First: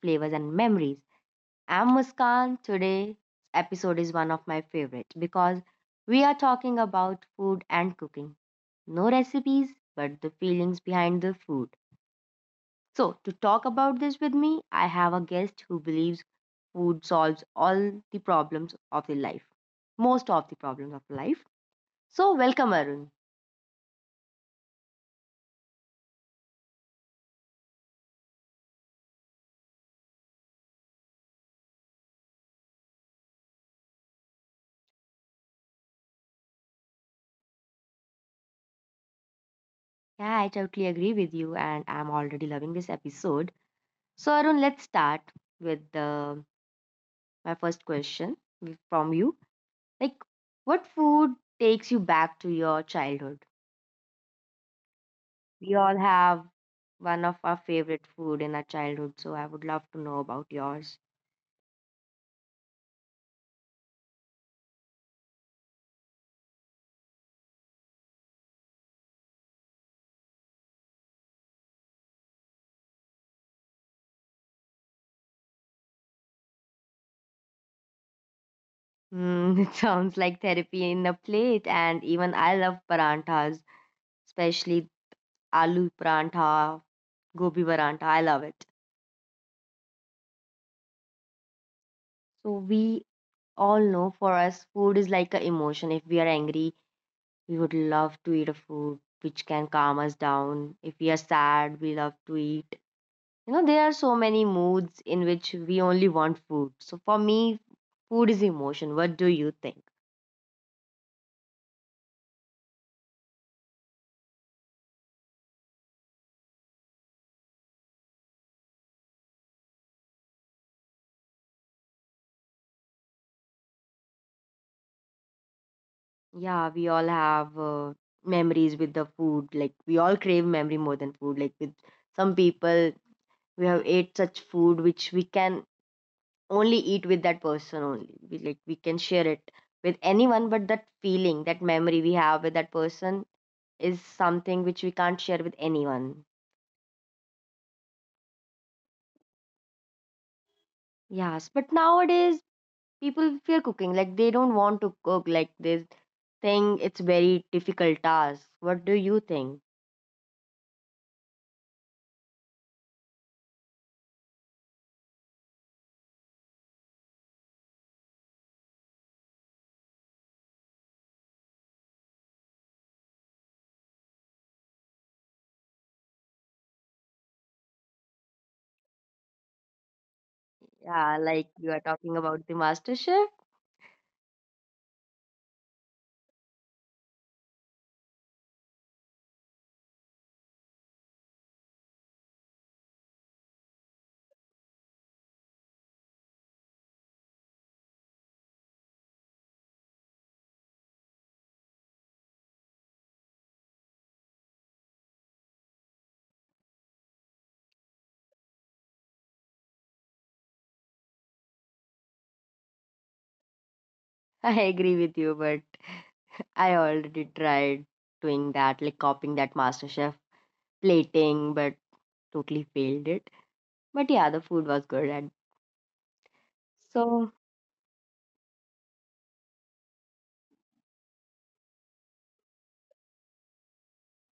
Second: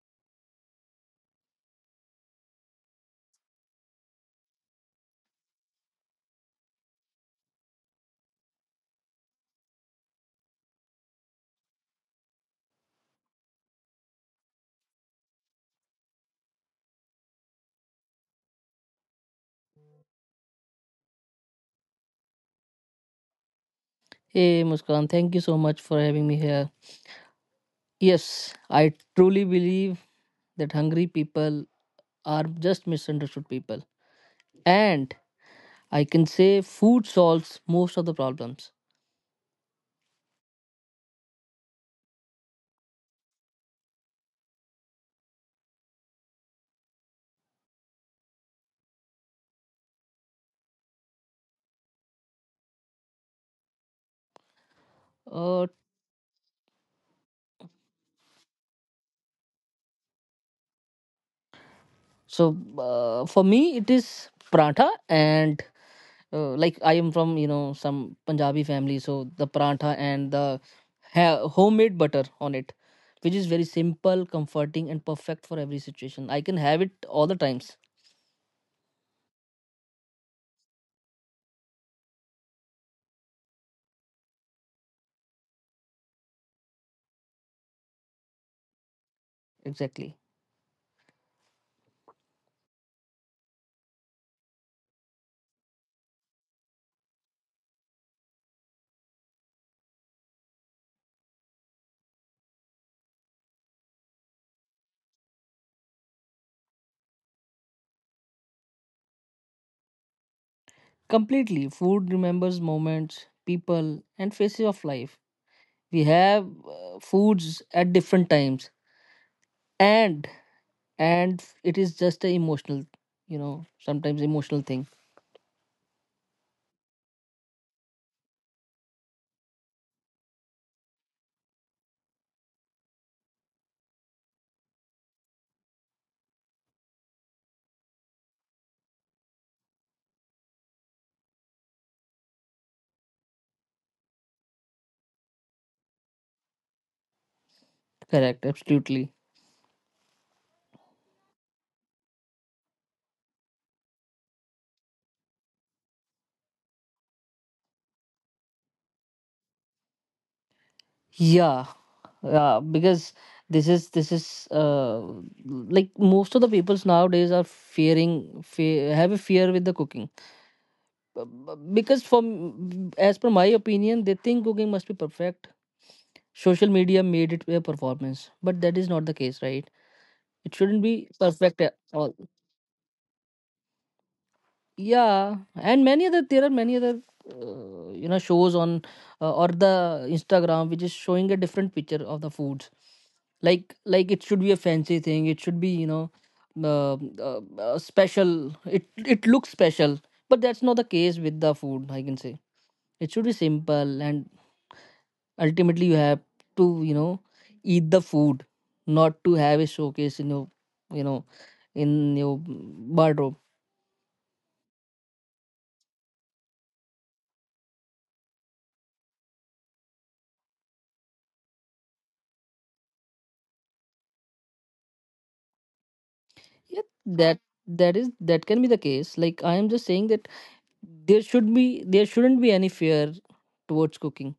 Flavors and Memories. I'm Muskan. Today's episode is one of my favorite because we are talking about food and cooking. No recipes, but the feelings behind the food. So, to talk about this with me, I have a guest who believes food solves all the problems of the life. Most of the problems of life. So, welcome Arun. Hey Muskan, thank you so much for having me here. Yes, I truly believe that hungry people are just misunderstood people. And I can say food solves most of the problems. Yeah, I totally agree with you, and I'm already loving this episode. So Arun, let's start with the my first question from you. Like, what food takes you back to your childhood? Uh, We all have one of our favorite food in our childhood, so I would love to know about yours. For me, it is paratha and like I am from, some Punjabi family. So the paratha and the homemade butter on it, which is very simple, comforting and perfect for every situation. I can have it all the times. Mm, it sounds like therapy in a plate, and even I love paranthas, especially aloo parantha, gobi parantha. I love it. Exactly. So we all know for us, food is like an emotion. If we are angry, we would love to eat a food which can calm us down. If we are sad, we love to eat. You know, there are so many moods in which we only want food. So for me, food is emotion. What do you think? Completely. Food remembers moments, people, and phases of life. We have foods at different times, and and it is just a emotional, sometimes emotional thing. Yeah, we all have memories with the food. Like we all crave memory more than food. Like with some people, we have ate such food which we can only eat with that person only. We like we can share it with anyone, but that feeling, that memory we have with that person is something which we can't share with anyone. Correct. Absolutely. Yes, but nowadays people fear cooking. Like they don't want to cook. Like they think it's very difficult task. What do you think? Yeah. Yeah. Because this is like most of the peoples nowadays are fearing fe have a fear with the cooking. Because from as per my opinion they think cooking must be perfect. Social media made it a performance, but that is not the case, right? It shouldn't be Yeah, like perfect you at are all. talking about the master chef. Yeah, and many other there are many other you know shows on or the Instagram which is showing a different picture of the foods. Like it should be a fancy thing. It should be, you know, special. It looks special, but that's not the case with the food. I can say it should be simple, and ultimately you have to, you know, eat the food, not to have a showcase in your, you know in your wardrobe. I agree with you, but I already tried doing that, like copying that master chef plating, but totally failed it. But yeah, the food was good. And Yeah, so, that that is, that can be the case. Like, I am just saying that there should be there shouldn't be any fear towards cooking.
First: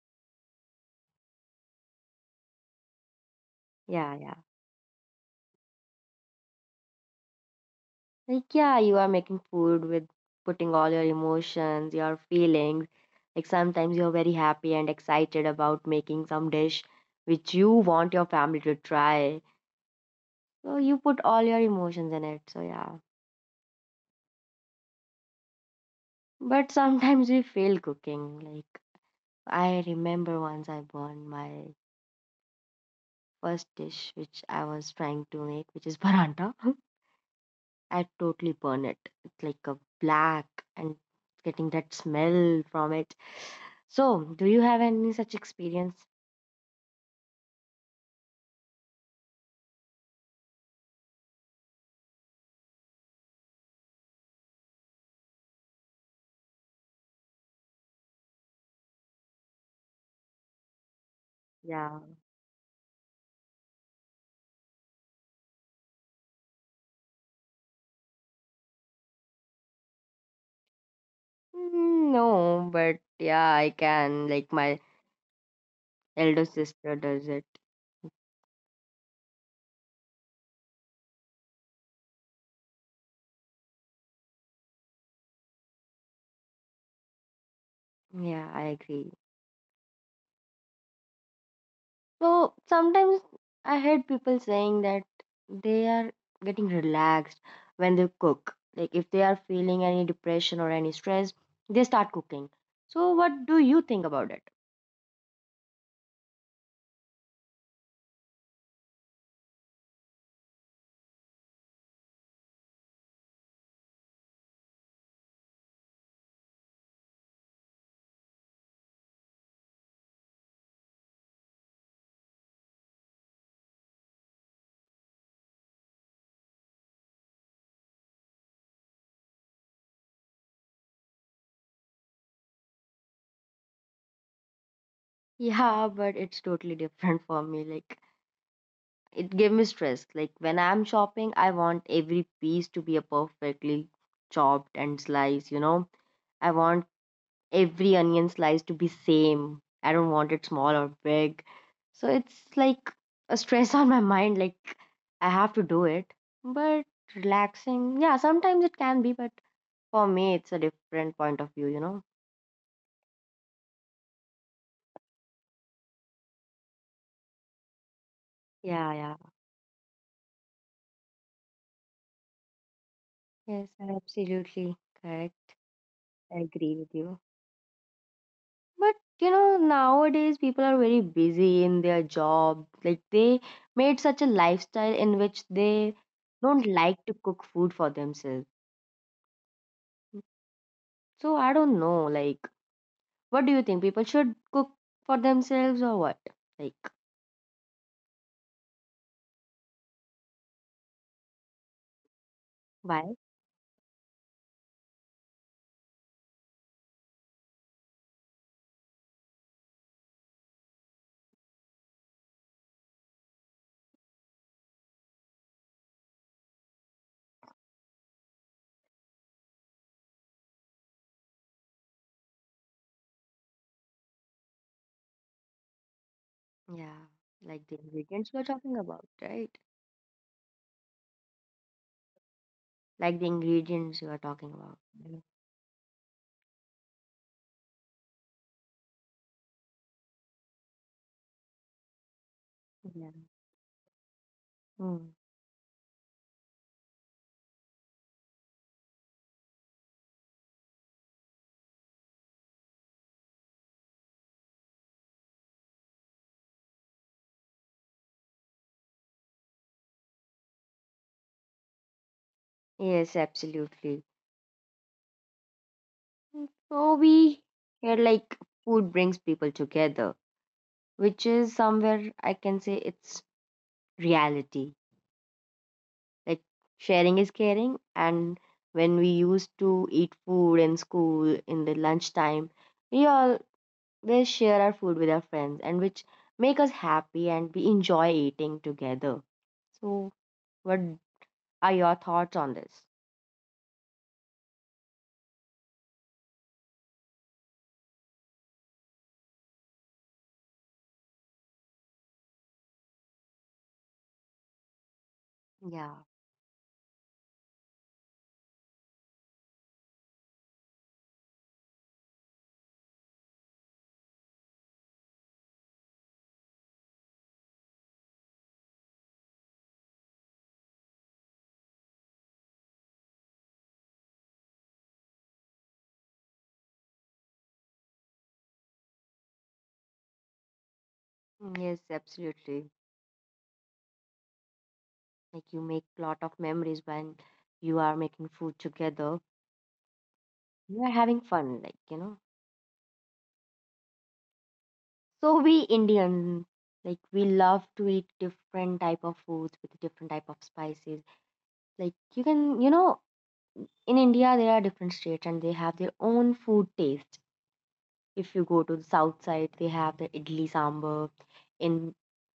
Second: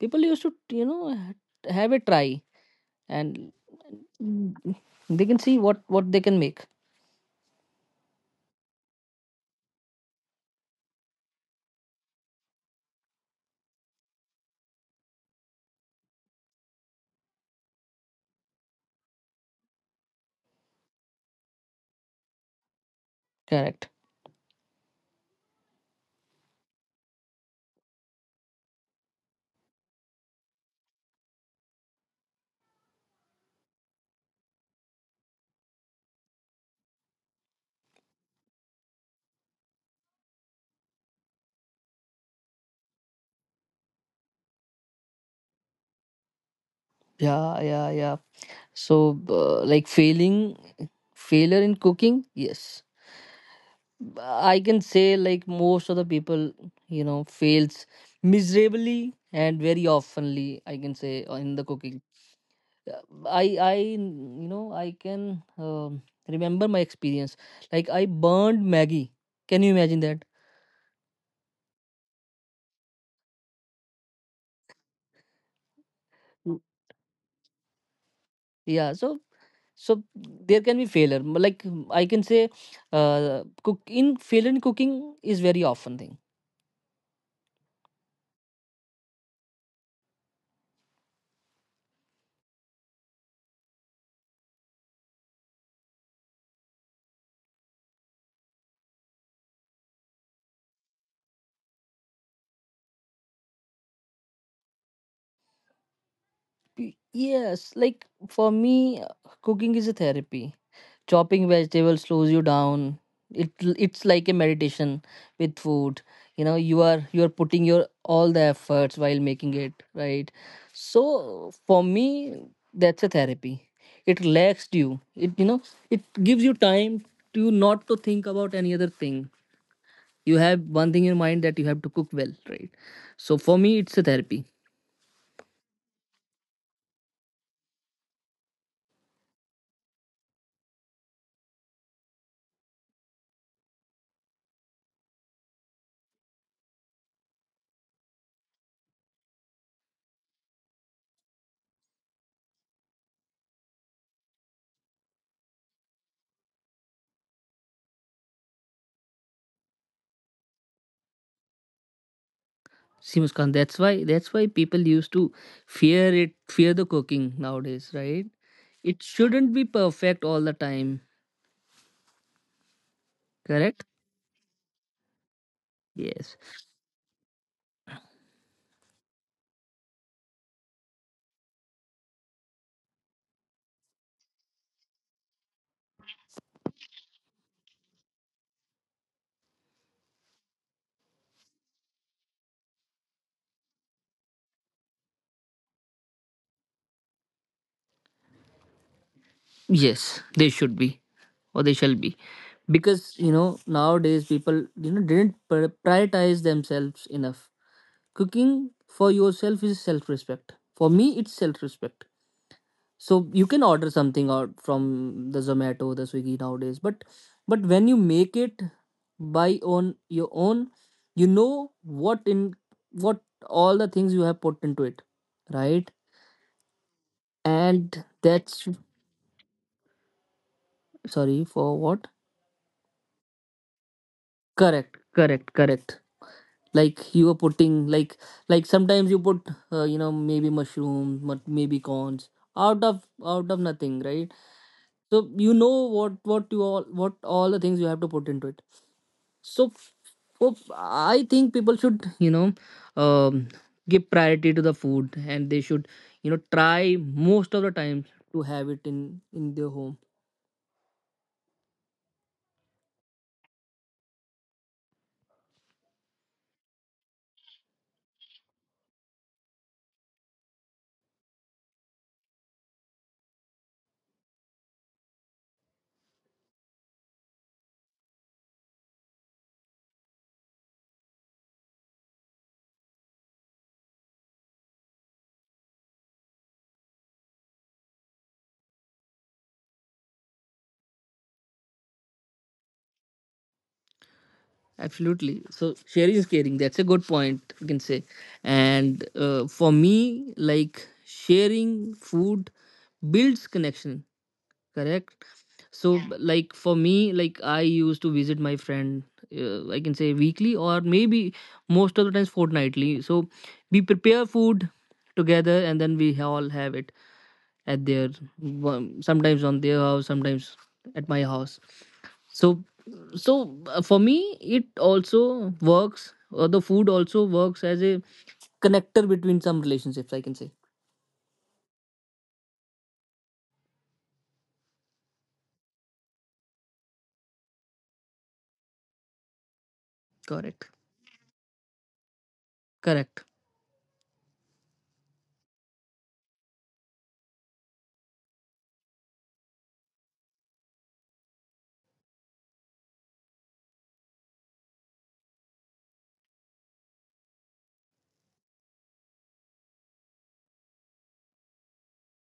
People used to, you know, have a try, and yeah, yeah. they can see what they can make. Like, yeah, you are making food with putting all your emotions, your feelings. Like, sometimes you're very happy and excited about making some dish which you want your family to try. So, you put all your emotions in it. So, yeah. Correct. But sometimes we fail cooking. Like, I remember once I burned my first dish which I was trying to make, which is paranta. I'd totally burn it. It's like a black and getting that smell from it. So, do you have any such experience? yeah yeah yeah so like failing, failure in cooking, yes, I can say like most of the people, you know, fails miserably and very oftenly. I can say, in the Yeah. cooking. Uh, I you know, I can remember my experience. Like I burned Maggie. Can you imagine that? Mm, no, but yeah, I can. Like my elder Mm. sister does it. Yeah. So there can be failure. But, like, I can say, cook in failure in cooking is very often thing. Yeah, I agree. So sometimes I heard people saying that they are getting relaxed when they cook. Like if they are feeling any depression or any stress, they start cooking. So what do you think about it? Yes, like for me, cooking is a therapy. Chopping vegetables slows you down. It it's like a meditation with food. You know, you are putting your all the efforts while making it, right? So for me, that's a therapy. It relaxed you. It, you know, it gives you time to not to think about any other thing. You have one thing in mind, that you have to cook well, right? So for me it's a therapy. Yeah, but it's totally different for me. Like it gave me stress. Like when I'm shopping, I want every piece to be a perfectly chopped and sliced, you know. I want every onion slice to be same. I don't want it small or big. So it's like a stress on my mind, like I have to do it. But relaxing, yeah, sometimes it can be, but for me it's a different point of view, you know. See, Muskan, that's why people used to fear it, fear the cooking nowadays, right? Yeah, It yeah. shouldn't be perfect all the time, Yes, correct? absolutely correct. Yes, I agree with you. But you know, nowadays people are very busy in their job. Like they made such a lifestyle in which they don't like to cook food for themselves. So I don't know, like what do you think? People should cook for themselves or what? Like yes, they should be, or they shall be, why? because, you know, nowadays people, you know, didn't prioritize themselves enough. Cooking for yourself is self-respect. For me, it's self-respect. So you can order something out from the Zomato, the Swiggy nowadays, but when you make it by on your own, you know what in what all the things you have put into it, right? Yeah. Like the And ingredients you are that's— talking about, right? sorry, for what? Like the ingredients you are talking about. Correct, Mm. correct, correct. Like you are putting like sometimes you put, you know, maybe mushrooms, but maybe corns out of, Yeah. Nothing, right? Mm. So you know what you all what all the things you have to put into it. So, oh, I think people should, you know, um, give priority to the food, and they should, you know, try most of the time to have it in their home. Yes, absolutely. So we hear like food brings people together, which is somewhere I can say it's reality. Like sharing is caring, and when we used to eat food in school in the lunchtime, we always share our food with our friends, and which make us happy and we enjoy eating together. So, what are your thoughts on this? Absolutely. So sharing is caring. That's a good point, you can say. And for me, like sharing food builds connection. Correct. So Yeah. yeah, like for me, like I used to visit my friend, I can say weekly or maybe most of the times fortnightly. So we prepare food together, and then we all have it at their, sometimes on their house, sometimes at my house. So so, for me it also works, or the food also works as a connector between some relationships, I can say. Mm, yes, absolutely. Like you make lot of memories when you are making food together. Correct, You are having fun, like you know. correct. So we Indians, like we love to eat different type of foods with different type of spices. Like you can, you know, in India there are different states and they have their own food taste. If you go to the south side, they have the idli sambar. In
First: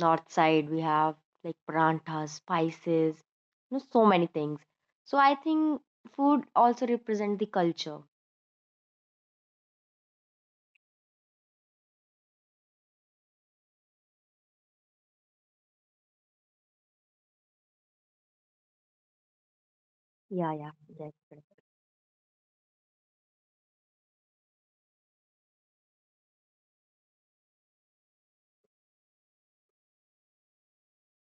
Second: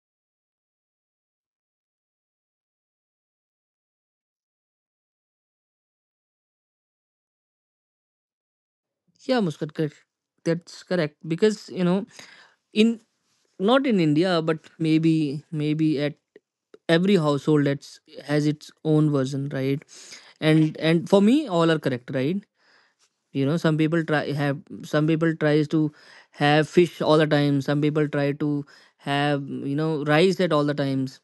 north side, we have like paranthas, spices, you know, so many things. So I think food also represent the culture. Yeah Muskat, correct. That's correct, because you know, in, not in India, but maybe, at every household, that's has its own version, right? Yeah, yeah, And that's for correct. me, all are correct, right? You know, some people tries to have fish all the time. Some people try to have, you know, rice at all the times.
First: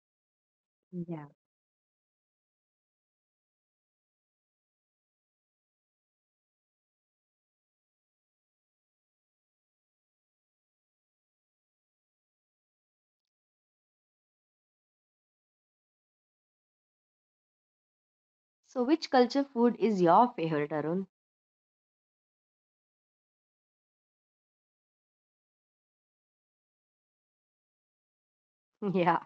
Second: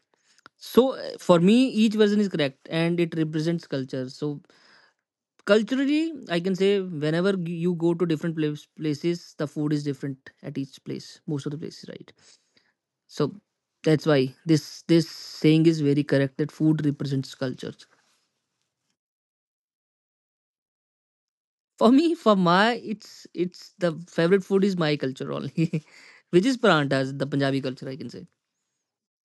So Yeah. for me, each version is correct, and it represents culture. So culturally, I can say whenever you go to different places, the food is different at each place, most of the places, right? So that's why this saying is very correct, that food represents cultures. So which culture food is your favorite, Arun? For me, for my it's the favorite food is my culture only, which is paranthas, the Punjabi culture I can say. Yeah.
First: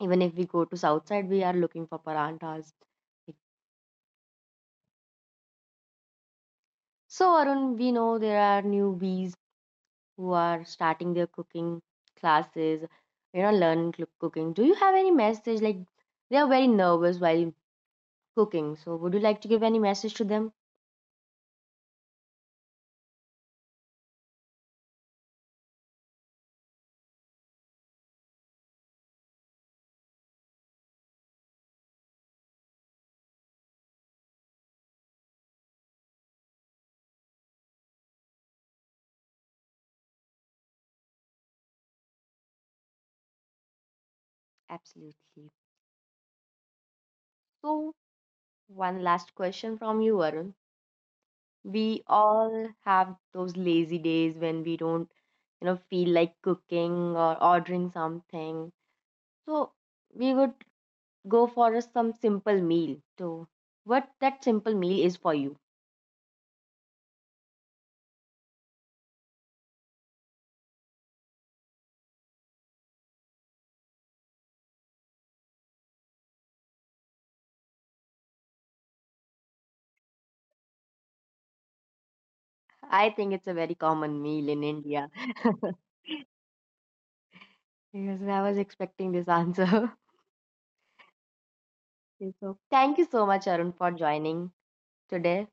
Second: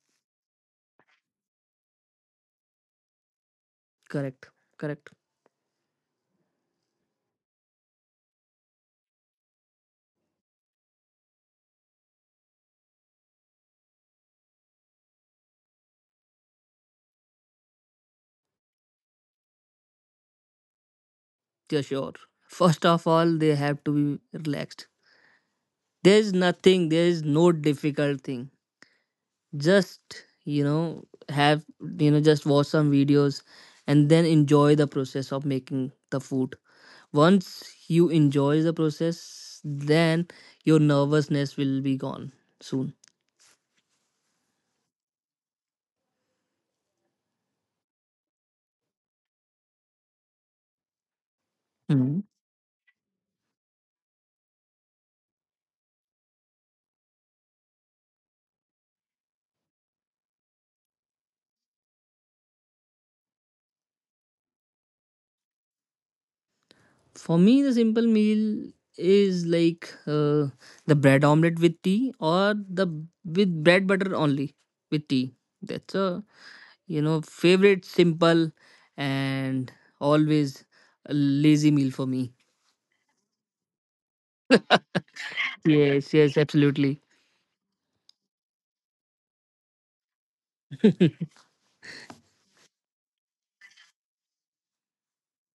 Even if we go to south side, we are looking for paranthas. Correct, correct. So Arun, we know there are newbies who are starting their cooking classes, you know, learn cooking. Do you have any message? Like they are very nervous while cooking. So would you like to give any message to them? Yeah, sure. First of all, they have to be relaxed. There is nothing. There is no difficult thing. Just, you know, just watch some videos and then enjoy the process of making the food. Once you enjoy the process, then your nervousness will be gone soon. Absolutely. So one last question from you, Arun. We Hmm. all have those lazy days when we don't, you know, feel like cooking or ordering something. So we would go for some simple meal. So, what that simple meal is for you? For me, the simple meal is like, the bread omelette with tea, or the with bread butter only with tea. That's a, you know, favorite simple and always a lazy meal for me. I think it's a very common meal in India. Yes, yes, absolutely. Yes, I was expecting this answer. Okay, so, thank you so much, Arun, for joining today.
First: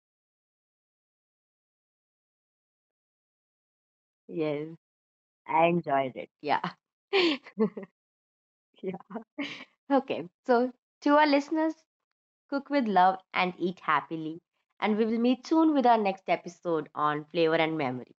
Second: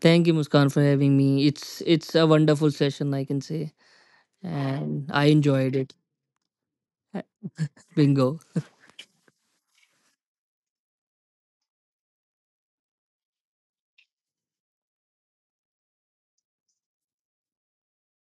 Thank you, Muskan, for having me. It's a wonderful session, I can say, Yes, and I I enjoyed it. enjoyed it. Yeah. yeah. Bingo. Okay. So, to our listeners, cook with love and eat happily. And we will meet soon with our next episode on flavor and memory.